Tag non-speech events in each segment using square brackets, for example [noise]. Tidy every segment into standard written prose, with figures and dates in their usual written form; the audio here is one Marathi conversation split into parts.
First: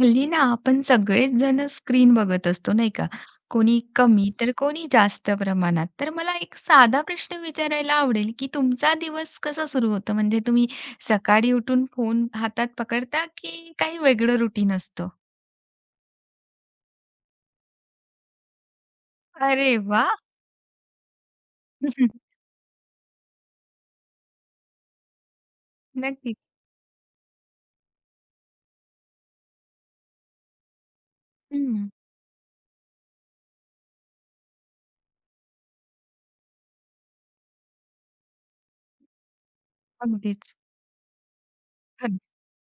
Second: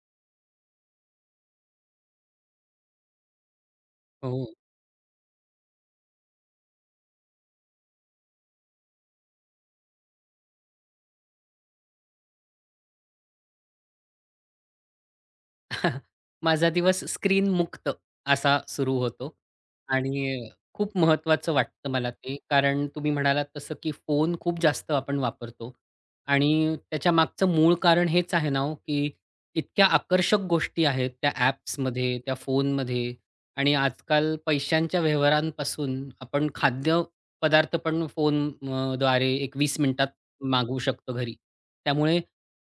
हल्ली ना आपण सगळेच जण स्क्रीन बघत असतो नाही का? कोणी कमी हो. तर कोणी जास्त प्रमाणात. तर मला एक साधा प्रश्न विचारायला आवडेल, की तुमचा दिवस कसा सुरू होतो? म्हणजे तुम्ही सकाळी उठून फोन हातात पकडता की काही वेगळं रुटीन असतं? [laughs] माझा दिवस स्क्रीन मुक्त असा सुरू होतो अरे आणि वाह! खूप महत्त्वाचं वाटतं मला ते. [laughs] कारण तुम्ही म्हणालात तसं, की फोन खूप जास्त आपण वापरतो नक्कीच. आणि त्याच्या मागचं मूळ कारण हेच आहे ना हो, की इतक्या आकर्षक गोष्टी आहेत त्या हं. ॲप्समध्ये, त्या फोनमध्ये आणि आजकाल पैशांच्या व्यवहारांपासून आपण खाद्यपदार्थ पण एक 20 मिनिटात अगदीच. मागवू शकतो घरी. त्यामुळे खरंच.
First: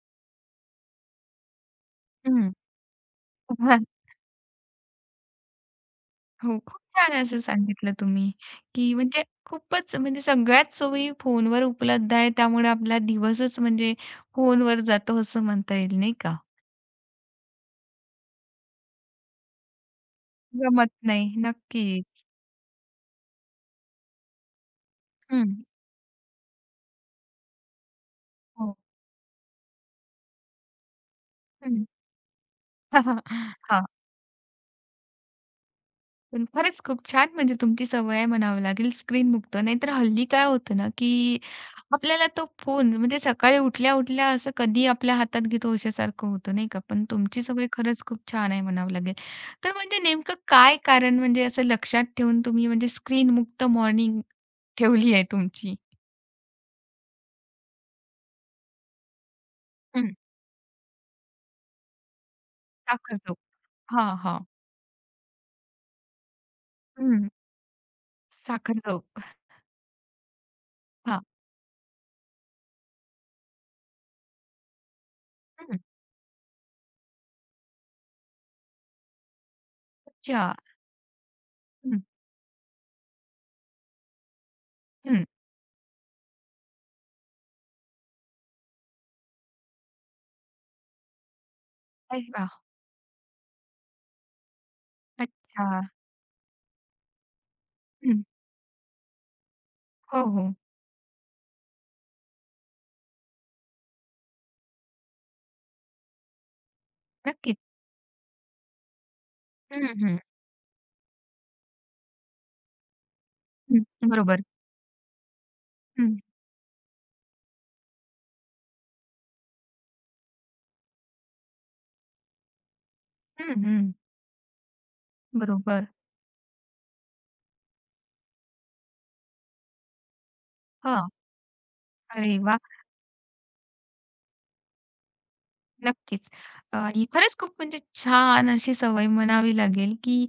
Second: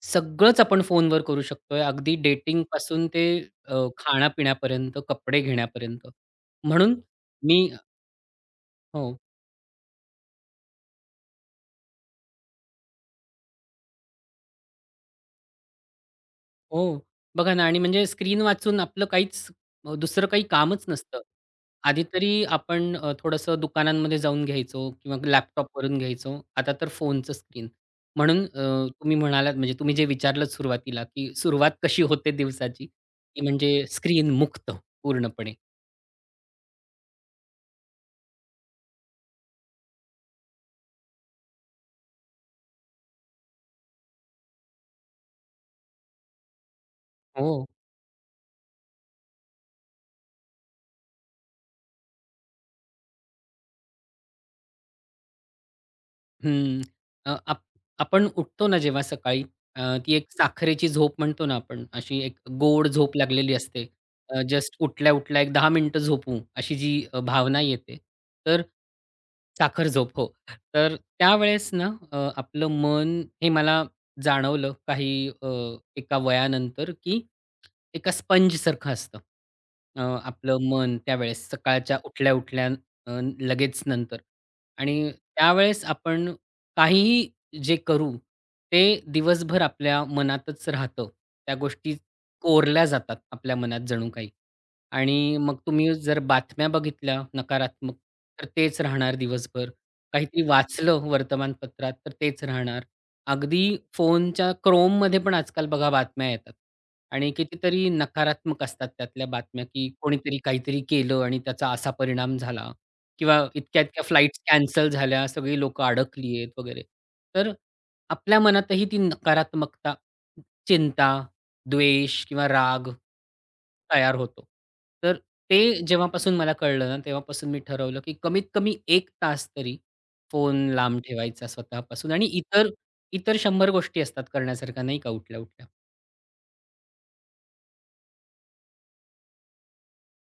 सगळंच आपण फोनवर करू शकतोय. अगदी हं. डेटिंगपासून ते [laughs] खाण्यापिण्यापर्यंत, कपडे घेण्यापर्यंत. हो, खूप म्हणून छान असं मी सांगितलं तुम्ही, की हो, म्हणजे खूपच म्हणजे सगळ्याच सोयी फोनवर उपलब्ध आहे. त्यामुळे आपला दिवसच म्हणजे फोनवर जातो असं म्हणता येईल नाही का? हो. बघा ना आणि म्हणजे स्क्रीन वाचून आपलं दुसरं काही कामच जमत नसतं. नाही. आधी नक्कीच. तरी आपण थोडंसं दुकानांमध्ये जाऊन घ्यायचो किंवा हं. लॅपटॉपवरून घ्यायचो. आता तर फोनचं स्क्रीन. म्हणून हो. तुम्ही म्हणालात म्हणजे तुम्ही जे विचारलंत सुरुवातीला, की सुरुवात हं. कशी होते दिवसाची? हां. ती म्हणजे [laughs] स्क्रीन मुक्त पूर्णपणे. पण खरंच खूप छान म्हणजे तुमची सवय आहे म्हणावं लागेल स्क्रीनमुक्त. नाहीतर हल्ली काय होतं ना, की आपल्याला तो फोन म्हणजे सकाळी उठल्या-उठल्या असं कधी आपल्या हातात घेतो अशासारखं होतं नाही का? पण तुमची हो. सवय खरंच खूप छान आहे म्हणावं लागेल. तर म्हणजे नेमकं काय कारण म्हणजे असं लक्षात ठेवून तुम्ही म्हणजे स्क्रीनमुक्त मॉर्निंग ठेवली आहे तुमची? हं. अ, आप आपण उठतो ना जेव्हा सकाळी हं. ती एक साखरेची झोप म्हणतो ना आपण, अशी एक गोड झोप साखर झोप. लागलेली असते. हां, हां. जस्ट उठल्या-उठल्या एक 10 मिनिटं झोपू अशी जी हं. भावना येते. तर साखर झोप. साखर झोप हो. तर हां. त्यावेळेस ना आपलं मन हे मला जाणवलं अ, हं. एका वयानंतर, की एका स्पंजसारखं असतं. अच्छा. आपलं मन त्यावेळेस सकाळच्या हं. उठल्या-उठल्या लगेच नंतर आणि हं. त्यावेळेस आपण काहीही जे करू, ते दिवसभर आपल्या मनातच राहतं. त्या गोष्टी अरे वाह! कोरल्या जातात आपल्या मनात जणू काही. आणि मग अच्छा. तुम्ही जर बातम्या बघितल्या नकारात्मक, हं. तर तेच राहणार दिवसभर. हो, काहीतरी हो. वाचलं वर्तमानपत्रात, तर तेच राहणार. अगदी फोनच्या Chromeमध्ये पण आजकाल बघा बातम्या येतात आणि नक्कीच. कितीतरी नकारात्मक असतात त्यातल्या बातम्या, हं, की हं. कोणीतरी काहीतरी केलं आणि त्याचा असा परिणाम झाला. किंवा हं, इतक्या-इतक्या फ्लाइट्स बरोबर. कॅन्सल झाल्या, सगळी लोकं हं, अडकली आहेत वगैरे. तर आपल्या मनातही ती नकारात्मकता, चिंता, द्वेष किंवा राग हं, हं. तयार होतो. तर ते बरोबर. जेव्हापासून मला कळलं ना, तेव्हापासून मी ठरवलं, की कमीत कमी 1 तास तरी फोन लांब हां. ठेवायचा स्वतःपासून आणि अरे इतर वाह! इतर 100 गोष्टी असतात करण्यासारख्या नाही का उठल्या-उठल्या. नक्कीच. ही खरंच खूप म्हणजे छान अशी सवय म्हणावी लागेल, की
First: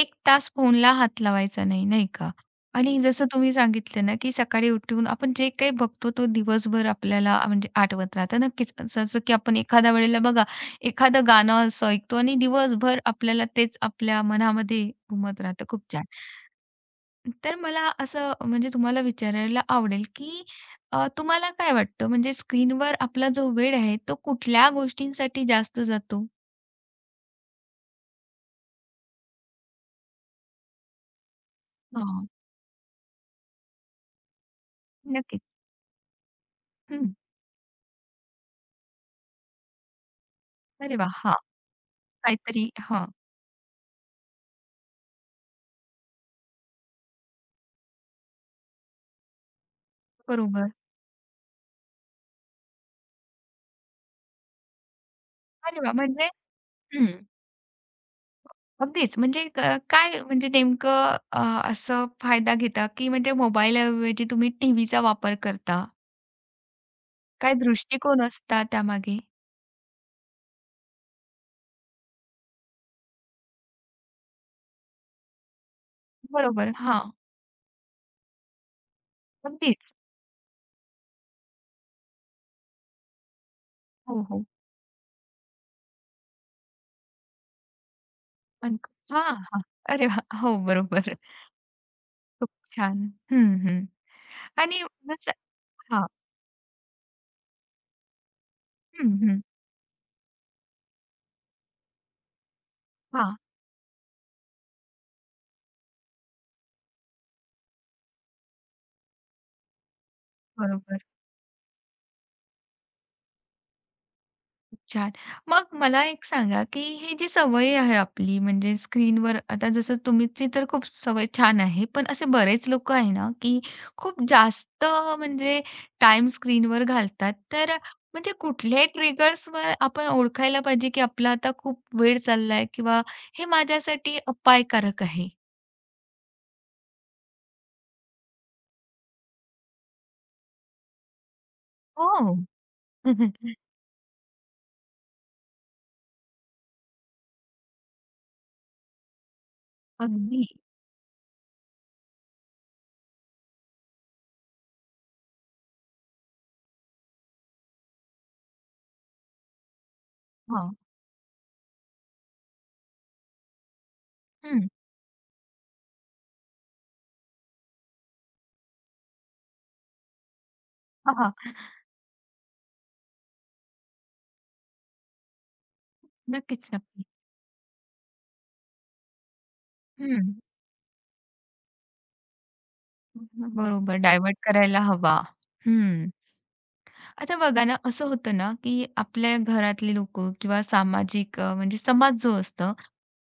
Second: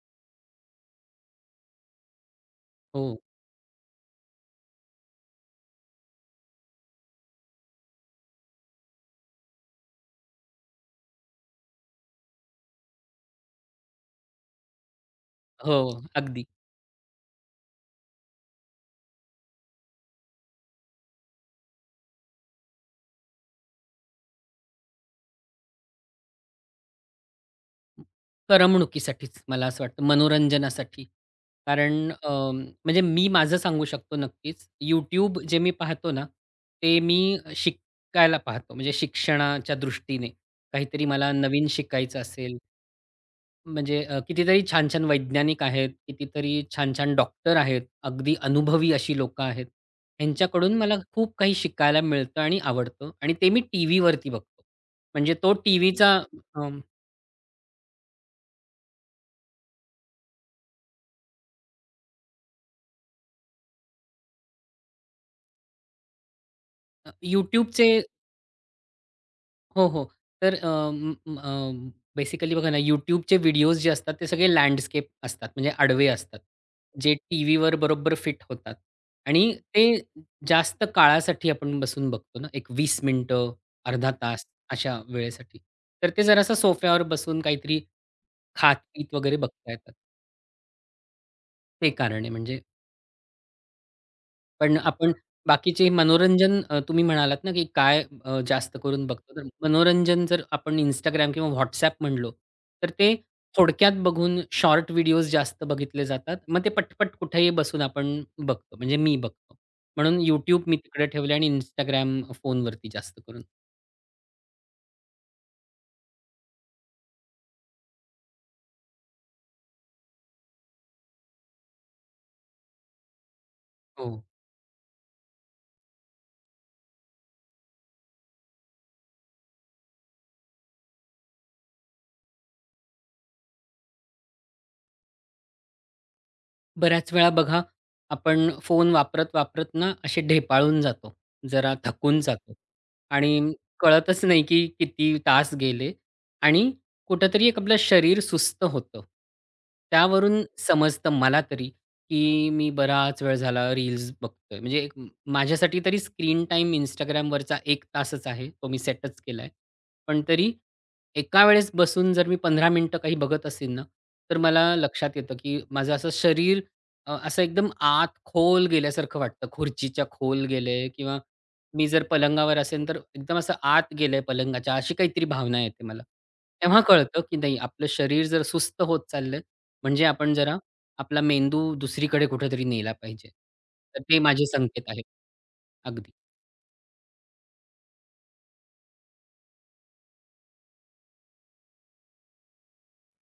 एक तास फोनला हात लावायचा नाही, नाही का? आणि हो, जसं तुम्ही सांगितलं ना, की सकाळी उठून आपण जे काही बघतो तो दिवसभर आपल्याला म्हणजे आठवत राहतं. नक्कीच जसं की आपण एखाद्या वेळेला बघा, एखादं गाणं असं ऐकतो आणि दिवसभर आपल्याला तेच आपल्या मनामध्ये घुमत राहतं. हो, खूप छान. अगदी. तर मला असं म्हणजे तुम्हाला विचारायला आवडेल, की तुम्हाला काय वाटतं म्हणजे स्क्रीनवर आपला जो वेळ आहे तो कुठल्या गोष्टींसाठी जास्त जातो? करमणुकीसाठीच मला असं वाटतं, मनोरंजनासाठी. कारण हां, म्हणजे मी माझं सांगू शकतो नक्कीच. YouTube नक्कीच. जे मी पाहतो ना, ते हं. मी शिकायला पाहतो. म्हणजे शिक्षणाच्या दृष्टीने अरे काहीतरी वाह! मला हां, नवीन शिकायचं असेल, काहीतरी हां, म्हणजे कितीतरी छान-छान वैज्ञानिक आहेत, कितीतरी छान-छान डॉक्टर आहेत, अगदी अनुभवी अशी लोकं आहेत. बरोबर. ह्यांच्याकडून मला खूप काही शिकायला मिळतं आणि आवडतं आणि ते मी टीव्हीवरती बघतो. म्हणजे तो अरे वाह! टीव्हीचा म्हणजे अ, हं, अगदीच म्हणजे काय म्हणजे नेमकं असं फायदा घेता, की म्हणजे मोबाईलऐवजी तुम्ही टीव्हीचा वापर करता? काय YouTubeचे दृष्टिकोन असता त्यामागे? हो, हो. तर बेसिकली बघा ना, YouTubeचे व्हिडिओज जे असतात, ते सगळे लँडस्केप असतात, म्हणजे आडवे असतात. बरोबर. हां, जे टीव्हीवर बरोबर फिट होतात आणि ते अगदीच. जास्त काळासाठी आपण बसून बघतो ना, एक 20 मिनिटं, अर्धा हो, हो. तास अशा वेळेसाठी. तर ते जरासं सोफ्यावर बसून काहीतरी अन खात-पीत हां, वगैरे हां. बघता येतात. अरे वाह! हो, बरोबर. ते कारण आहे खूप म्हणजे छान. हं, हं. पण आणि आपण जसं बाकीचे हां. मनोरंजन तुम्ही म्हणालात ना, की काय जास्त करून हं, बघतो. हं. तर मनोरंजन जर आपण इंस्टाग्राम किंवा WhatsApp म्हणलो, तर ते हां, थोडक्यात बघून शॉर्ट व्हिडिओज जास्त बघितले जातात. मग ते पटपट कुठेही बसून आपण बघतो. म्हणजे मी बघतो. म्हणून YouTube मी बरोबर. तिकडे ठेवले आणि Instagram फोनवरती जास्त करून. खूप छान. मग मला एक सांगा, की ही जी सवय आहे आपली म्हणजे स्क्रीनवर आता जसं तुमची तर खूप सवय छान आहे. पण असे बरेच लोकं आहे ना, की हो. खूप जास्त म्हणजे टाईम स्क्रीनवर घालतात. तर म्हणजे कुठले ट्रिगर्सवर आपण ओळखायला पाहिजे, की आपला आता खूप वेळ चाललाय किंवा हे माझ्यासाठी अपायकारक आहे? बऱ्याच वेळा बघा, आपण फोन वापरत-वापरत ना असे ढेपाळून जातो, जरा थकून हो. जातो आणि [laughs] कळतच नाही की किती तास गेले आणि कुठेतरी एक आपलं शरीर सुस्त होतं. त्यावरून अगदी. समजतं मला तरी, की मी बराच वेळ झाला रील्स बघतोय. माझ्यासाठी तरी स्क्रीन टाईम Instagramवरचा 1 तासच आहे. तो मी सेटच केलाय. पण तरी हां. एका वेळेस बसून जर मी 15 मिनिटं काही बघत असेन ना, तर मला हं. लक्षात येतं की माझं असं शरीर असं एकदम आत खोल गेल्यासारखं वाटतं. खुर्चीच्या खोल गेले किंवा हां, मी जर पलंगावर असेन, तर एकदम असं आत गेलंय पलंगाच्या, अशी काहीतरी भावना येते मला. नक्कीच, तेव्हा नक्की. कळतं, की नाही आपलं शरीर जर सुस्त होत चाललंय, म्हणजे हं. आपण जरा आपला मेंदू दुसरीकडे कुठेतरी नेला पाहिजे. बरोबर तर ते डायव्हर्ट माझे करायला संकेत आहेत. हवा. अगदी. हं. आता बघा ना, असं होतं ना, की आपल्या घरातले लोकं किंवा सामाजिक म्हणजे समाज जो असतो,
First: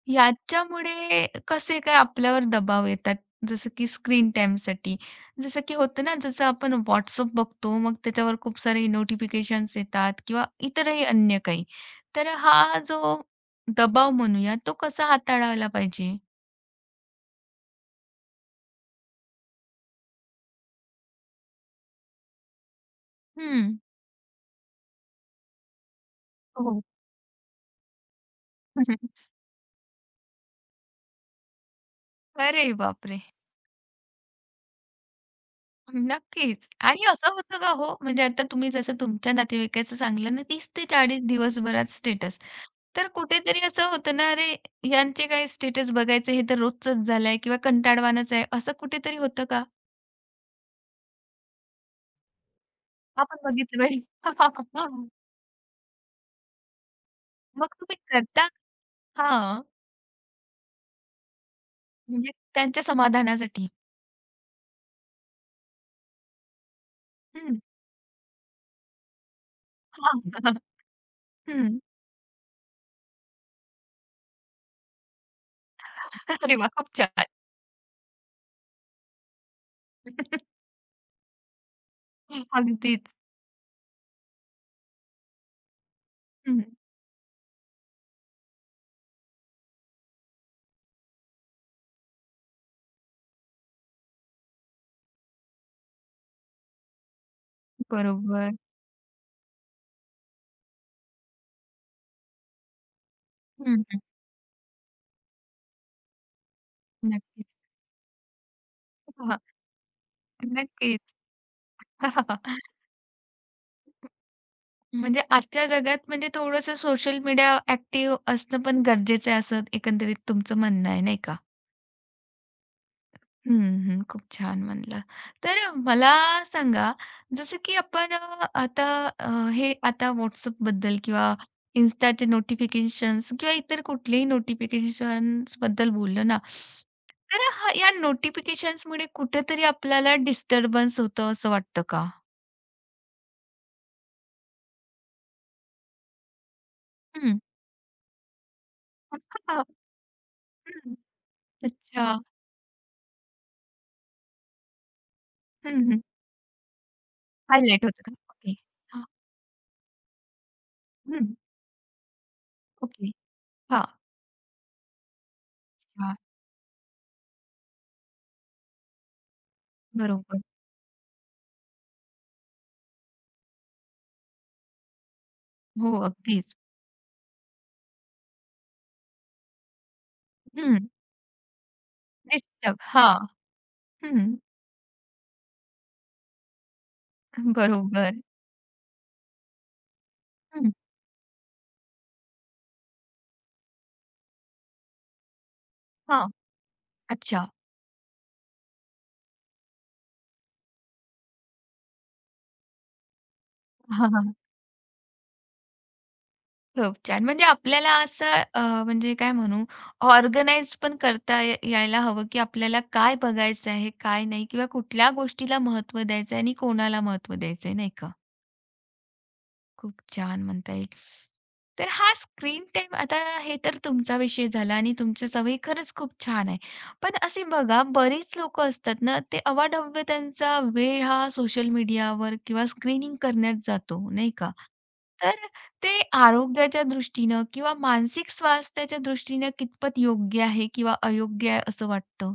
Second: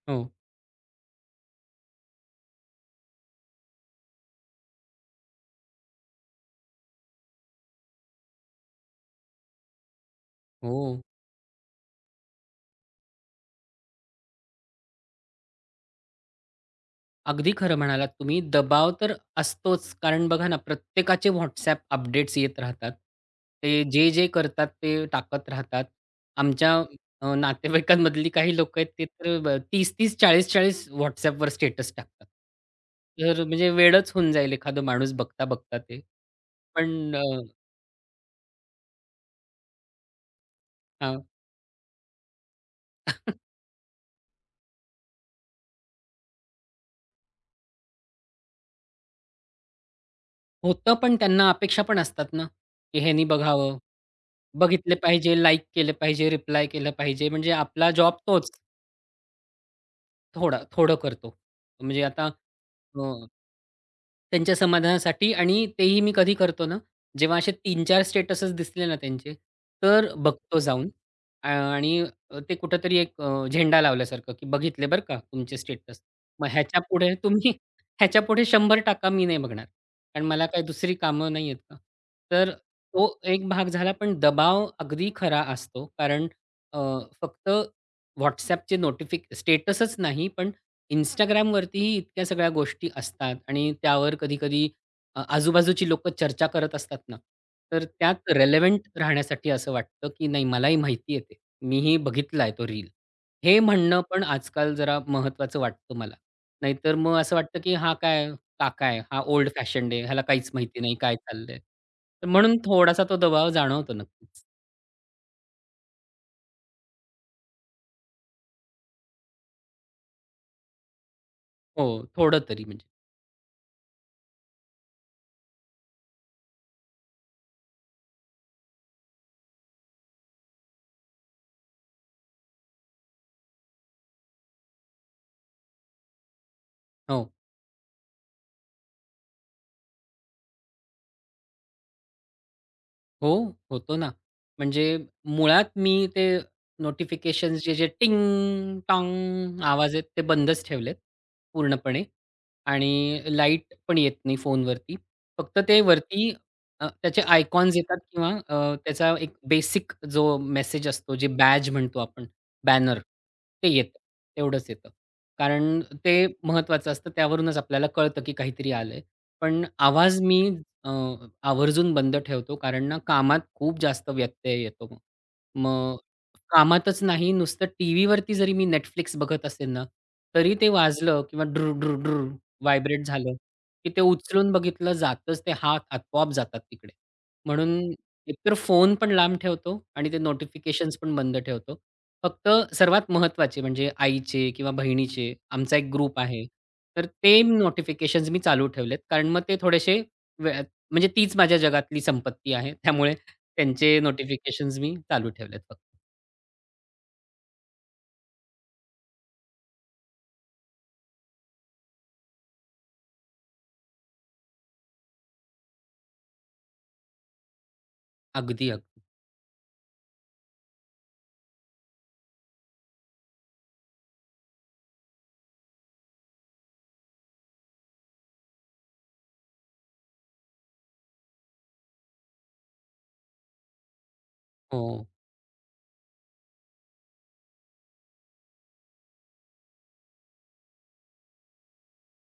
हो. याच्यामुळे कसे काय आपल्यावर दबाव येतात, जसं की स्क्रीन टाईमसाठी. जसं की होतं ना, जसं आपण WhatsApp बघतो, मग त्याच्यावर खूप सारे नोटिफिकेशन्स येतात किंवा हो. इतरही अन्य काही. तर हा जो दबाव म्हणूया, तो कसा हाताळायला पाहिजे? अगदी खरं म्हणालात तुम्ही. दबाव तर असतोच. कारण बघा ना, प्रत्येकाचे WhatsApp अपडेट्स येत राहतात. हं. ते जे-जे करतात ते टाकत राहतात. आमच्या हो. अ, नातेवाईकांमधली काही लोक आहेत ते [laughs] तर 30-30, 40-40 WhatsAppवर स्टेटस टाकतात. अरे बापरे! तर म्हणजे वेडच होऊन जाईल एखादा माणूस बघता-बघता ते. नक्कीच. आणि पण अ, असं होतं का हो, म्हणजे आता तुम्ही जसं तुमच्या नातेवाईकाचं सांगितलं ना 30 ते हां, 40 दिवसभरात स्टेटस. तर कुठेतरी असं होतं ना, "अरे, यांचे काय स्टेटस बघायचे, हे तर रोजचंच झालंय किंवा कंटाळवाणंच आहे." असं कुठेतरी होतं का? होतं पण त्यांना अपेक्षा पण असतात ना, की ह्यानी आपण बघावं, बघितलं पाहिजे. बघितले [laughs] पाहिजे, लाईक केलं पाहिजे, रिप्लाय केलं पाहिजे. म्हणजे मग आपला तुम्ही जॉब करता तोच. हां, थोडा थोडं करतो. म्हणजे आता म्हणजे त्यांच्या अ, समाधानासाठी. त्यांच्या समाधानासाठी आणि तेही मी कधी करतो ना, जेव्हा असे हं. 3-4 स्टेटसच दिसले ना त्यांचे, तर [laughs] हां. बघतो जाऊन अ, हं. आणि ते कुठेतरी एक झेंडा लावल्यासारखं, की बघितले बरं का तुमचे स्टेटस. मग अरे वाह! खूप ह्याच्यापुढे छान. तुम्ही [laughs] ह्याच्यापुढे 100 टाका, मी नाही बघणार. कारण मला [laughs] काही दुसरी कामं नाही आहेत ना. तर तो अगदीच. एक भाग झाला. पण दबाव अगदी खरा असतो. कारण हं. अ, फक्त WhatsAppचे नोटिफिक स्टेटसच नाही, पण Instagramवरतीही इतक्या सगळ्या गोष्टी असतात आणि त्यावर कधी-कधी आजूबाजूची लोकं चर्चा करत असतात ना, तर त्यात बरोबर. रेलेव्हंट राहण्यासाठी असं वाटतं, की नाही मलाही माहिती आहे ते. मीही बघितला आहे तो रील. हे हं, म्हणणं पण आजकाल जरा महत्त्वाचं वाटतं मला. नाहीतर मग असं नक्कीच. वाटतं, की हा काय काका आहे, हा हां, ओल्ड फॅशन्ड आहे, ह्याला काहीच माहिती नाही नक्कीच. काय चाललंय. तर म्हणून [laughs] थोडासा तो दबाव जाणवतो नक्कीच. म्हणजे आजच्या जगात म्हणजे थोडंसं सोशल मीडिया ॲक्टिव्ह असणं पण गरजेचं आहे, असं एकंदरीत तुमचं म्हणणं आहे, नाही का? हो, थोडं तरी म्हणजे. हं, हं. खूप छान म्हणलं. तर मला सांगा, जसं की आपण आता अ, हे आता WhatsAppबद्दल किंवा Instaचे नोटिफिकेशन्स किंवा इतर कुठलेही नोटिफिकेशन्सबद्दल बोललो ना, हो. तर हा या नोटिफिकेशन्समुळे कुठेतरी आपल्याला डिस्टर्बन्स होतं असं वाटतं का? हो, होतो ना. म्हणजे मुळात मी ते हं. नोटिफिकेशन्सचे जे जे टिंग टॉंग आवाज आहेत ते बंदच ठेवलेत [laughs] पूर्णपणे अच्छा. आणि लाईट पण येत नाही फोनवरती. फक्त ते हं, वरती त्याचे फार आयकॉन्स लेट येतात होतं का? किंवा ओके. हां. त्याचा एक बेसिक जो मेसेज असतो, जे हं. बॅज म्हणतो आपण, बॅनर ओके. ते हां. येतं. तेवढंच येतं. कारण हां. ते महत्त्वाचं असतं. त्यावरूनच आपल्याला कळतं की काहीतरी आलंय. पण आवाज बरोबर. मी अ, आवर्जून बंद ठेवतो कारण ना कामात खूप जास्त व्यत्यय येतो मग. हो, मग अगदीच. कामातच नाही नुसतं टीव्हीवरती जरी मी Netflix बघत असेल ना, तरी ते हं. वाजलं किंवा ड्रू डिस्टर्ब. व्हायब्रेट हां. झालं, की ते हं. उचलून बघितलं जातच ते हात आपोआप जातात तिकडे. म्हणून बरोबर. एकतर फोन पण लांब ठेवतो आणि ते हं. नोटिफिकेशन्स पण बंद ठेवतो. फक्त सर्वात महत्त्वाचे म्हणजे आईचे किंवा बहिणीचे आमचा एक ग्रुप हां. आहे. तर ते अच्छा. नोटिफिकेशन्स मी चालू ठेवलेत कारण मग ते थोडेसे म्हणजे तीच माझ्या जगातली संपत्ती आहे. त्यामुळे त्यांचे हां, हां. नोटिफिकेशन्स मी चालू ठेवलेत फक्त. खूप छान. म्हणजे आपल्याला असं म्हणजे काय म्हणू ऑर्गनाइज पण करता यायला हवं, की आपल्याला काय बघायचं आहे, काय नाही किंवा कुठल्या गोष्टीला महत्त्व द्यायचं आहे आणि कोणाला महत्त्व द्यायचं आहे, नाही का? अगदी, अगदी. खूप छान म्हणता येईल. तर हा स्क्रीन टाइम आता हे तर तुमचा विषय झाला आणि तुमच्या सवयी खरंच खूप छान आहे. पण असे बघा बरीच लोकं असतात ना, ते अवाढव्य त्यांचा वेळ हा सोशल मीडियावर किंवा स्क्रीनिंग करण्यात जातो, नाही का? हो. तर ते आरोग्याच्या दृष्टीनं किंवा मानसिक स्वास्थ्याच्या दृष्टीनं कितपत योग्य आहे किंवा अयोग्य आहे असं वाटतं?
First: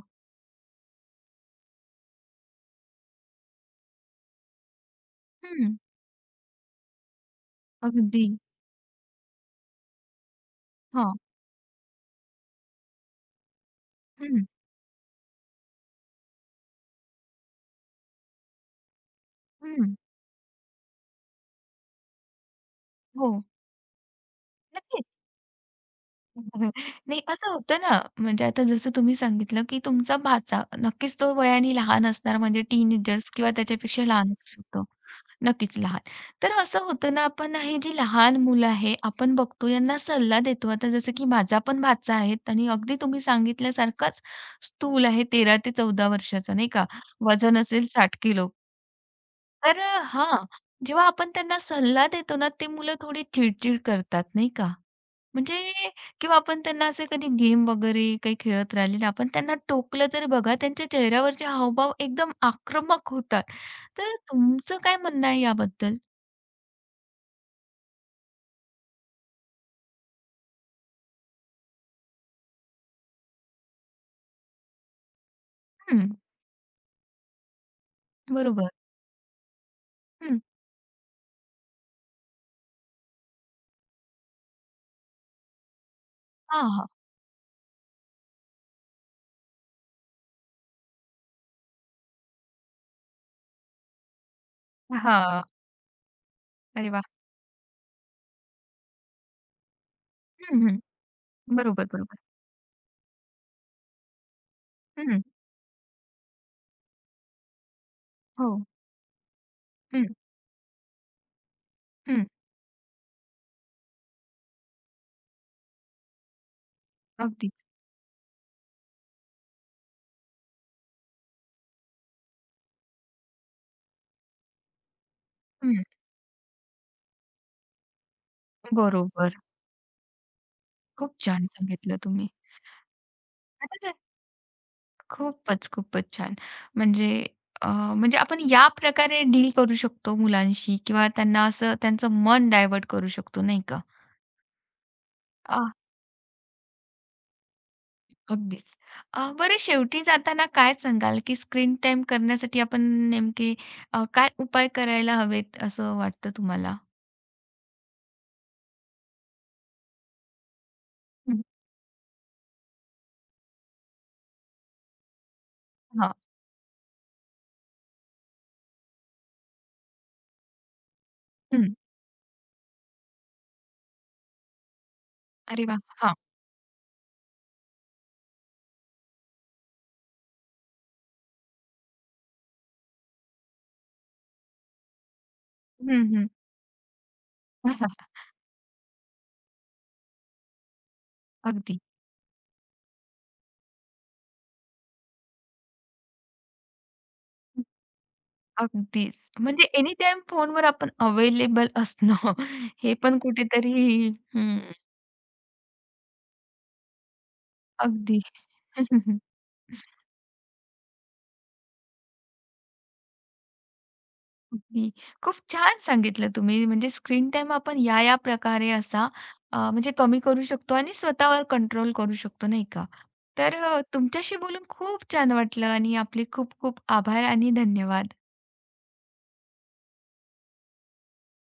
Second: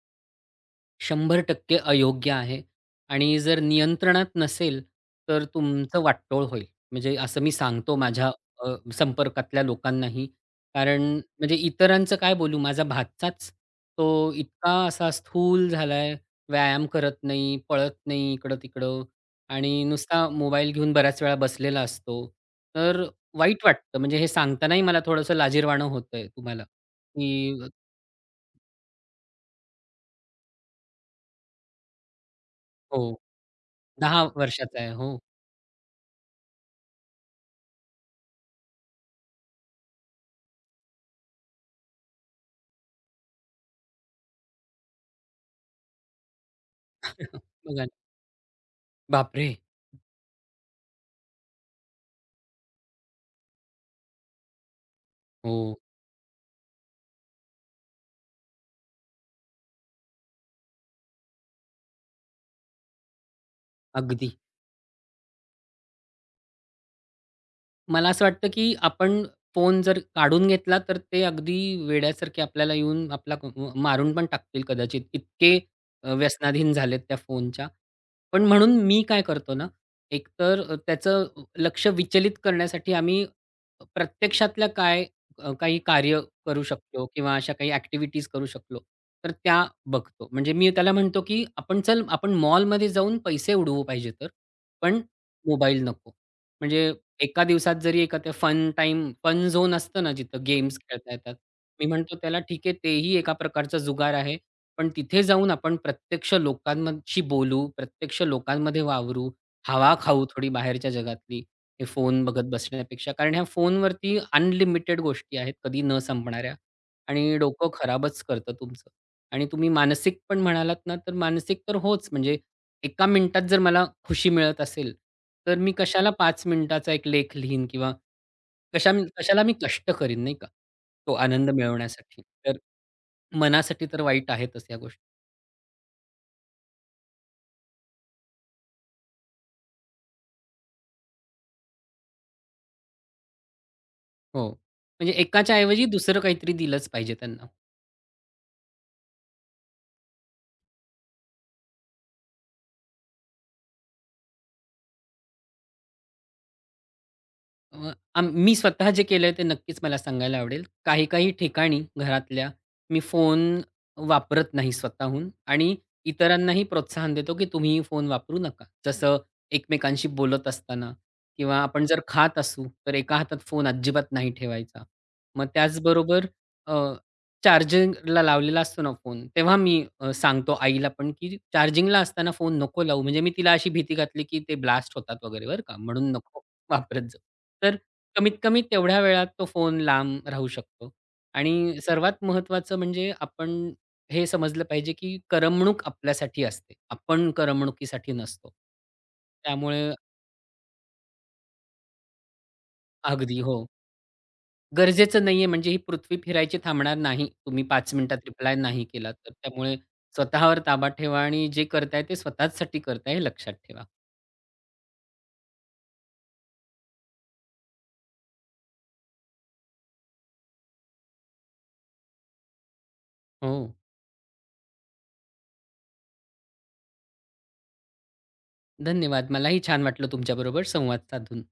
शंभर टक्के अयोग्य आहे आणि जर नियंत्रणात नसेल, तर हं, तुमचं वाटोळ होईल. म्हणजे असं मी सांगतो अगदी. माझ्या संपर्कातल्या लोकांनाही. कारण हां. म्हणजे इतरांचं काय बोलू? माझा भाच्याच तो हं, इतका असा स्थूल झालाय, व्यायाम करत नाही, पळत नाही इकडं-तिकडं आणि हं. नुसता मोबाईल घेऊन बऱ्याच वेळा बसलेला असतो. तर हो, वाईट वाटतं. म्हणजे हे सांगतानाही मला नक्कीच. थोडंसं लाजिरवाणं होतंय तुम्हाला, [laughs] नाही असं की होतं ना, म्हणजे आता जसं तुम्ही सांगितलं, की तुमचा भाचा नक्कीच तो वयाने लहान असणार म्हणजे हो, टीनेजर्स किंवा त्याच्यापेक्षा 10 लहान असू वर्षाचा शकतो. आहे. हो. नक्कीच लहान. तर असं होतं ना, आपण हे जी लहान मुलं आहे, आपण बघतो यांना सल्ला देतो. आता जसं की माझा पण भाचा आहे आणि अगदी तुम्ही सांगितल्यासारखाच स्थूल आहे 13 ते 14 वर्षाचा नाही का? [laughs] वजन असेल बघा. 60 किलो. बापरे! तर हां, जेव्हा आपण त्यांना सल्ला देतो ना, ते मुलं थोडी चिडचिड करतात नाही का? हो, म्हणजे किंवा आपण त्यांना असे कधी गेम वगैरे काही खेळत राहिलेलं आपण त्यांना टोकलं तरी बघा त्यांच्या चेहऱ्यावरचे हावभाव एकदम आक्रमक होतात. तर अगदी. तुमचं काय म्हणणं आहे याबद्दल? मला असं वाटतं, की आपण फोन जर काढून घेतला, तर ते अगदी वेड्यासारखे आपल्याला येऊन आपला क म मारून पण टाकतील कदाचित. इतके हं, अ, व्यसनाधीन झालेत त्या फोनच्या. पण बरोबर. म्हणून मी काय करतो ना, हं. एकतर त्याचं लक्ष विचलित करण्यासाठी आम्ही प्रत्यक्षातल्या काही कार्य करू हां, हां. शकतो किंवा अशा काही ॲक्टिव्हिटीज करू शकलो, तर त्या बघतो. म्हणजे मी त्याला म्हणतो, की आपण चल आपण मॉलमध्ये जाऊन पैसे उडवू पाहिजे तर, पण हां. मोबाईल नको. अरे म्हणजे वाह! एका दिवसात जरी एका ते फन टाइम फन झोन असतं ना जिथं हं, गेम्स हं. खेळता येतात. बरोबर, मी म्हणतो बरोबर. त्याला ठीक आहे तेही एका प्रकारचा जुगार आहे. पण तिथे हं. जाऊन आपण प्रत्यक्ष लोकांशी बोलू, प्रत्यक्ष हो. लोकांमध्ये वावरू, हवा हं, खाऊ थोडी बाहेरच्या जगातली, हे फोन हं. बघत बसण्यापेक्षा. कारण ह्या फोनवरती अनलिमिटेड गोष्टी आहेत कधी न संपणाऱ्या आणि अगदीच. डोकं खराबच करतं तुमचं. आणि तुम्ही मानसिक पण म्हणालात ना, तर मानसिक तर होच म्हणजे एका मिनिटात जर मला खुशी मिळत असेल, तर मी हं. कशाला 5 मिनिटाचा एक लेख लिहीन किंवा कशा बरोबर. कशाला मी कष्ट करीन नाही का, तो खूप छान आनंद सांगितलं मिळवण्यासाठी. तुम्ही. तर मनासाठी आता तर वाईट आहेतच या गोष्टी. खूपच, खूपच छान. म्हणजे अ, म्हणजे आपण या प्रकारे डील करू शकतो मुलांशी किंवा त्यांना असं त्यांचं मन डायव्हर्ट करू शकतो, नाही का? हो. म्हणजे एकाच्या अ, ऐवजी दुसरं काहीतरी दिलंच पाहिजे त्यांना. अगदीच. बरं शेवटी जाताना काय सांगाल, की स्क्रीन टाईम करण्यासाठी आपण नेमके काय उपाय करायला हवेत असं वाटतं तुम्हाला? अ, आम मी स्वतः जे केलंय ते नक्कीच मला सांगायला आवडेल. काही हं, ठिकाणी घरातल्या मी फोन वापरत नाही स्वतःहून आणि हां. इतरांनाही प्रोत्साहन देतो, की तुम्हीही फोन वापरू नका. जसं एकमेकांशी बोलत असताना किंवा हं. आपण जर खात असू, तर एका हातात फोन अजिबात नाही ठेवायचा. मग अरे वाह! हां. त्याचबरोबर चार्जिंगला लावलेला असतो ना फोन, तेव्हा मी सांगतो आईला पण, की चार्जिंगला असताना फोन नको लावू. म्हणजे मी तिला अशी भीती घातली, की ते ब्लास्ट होतात वगैरे बरं का, हं, म्हणून हं. नको. वापरत जाऊ. तर [laughs] हा, कमीत कमी तेवढ्या वेळात तो फोन लांब राहू शकतो अगदी. आणि सर्वात महत्त्वाचं म्हणजे आपण हे समजलं पाहिजे, की करमणूक आपल्यासाठी असते. आपण करमणुकीसाठी नसतो. अगदीच. म्हणजे त्यामुळे एनीटाईम फोनवर आपण अवेलेबल असणं [laughs] हे पण अगदी हो. कुठेतरी हं, गरजेचं नाहीये म्हणजे ही पृथ्वी फिरायची थांबणार नाही. तुम्ही 5 मिनिटात अगदी. रिप्लाय नाही केला [laughs] तर. त्यामुळे स्वतःवर ताबा ठेवा आणि जे करताय ते स्वतःचसाठी करताय हे लक्षात ठेवा. अगदी. खूप छान सांगितलं तुम्ही. म्हणजे स्क्रीन टाईम आपण या-या प्रकारे असा म्हणजे कमी करू शकतो आणि स्वतःवर कंट्रोल करू शकतो, नाही का? तर हो. तुमच्याशी बोलून खूप छान वाटलं आणि आपले खूप खूप आभार आणि धन्यवाद. धन्यवाद. मलाही छान वाटलं तुमच्याबरोबर संवाद साधून.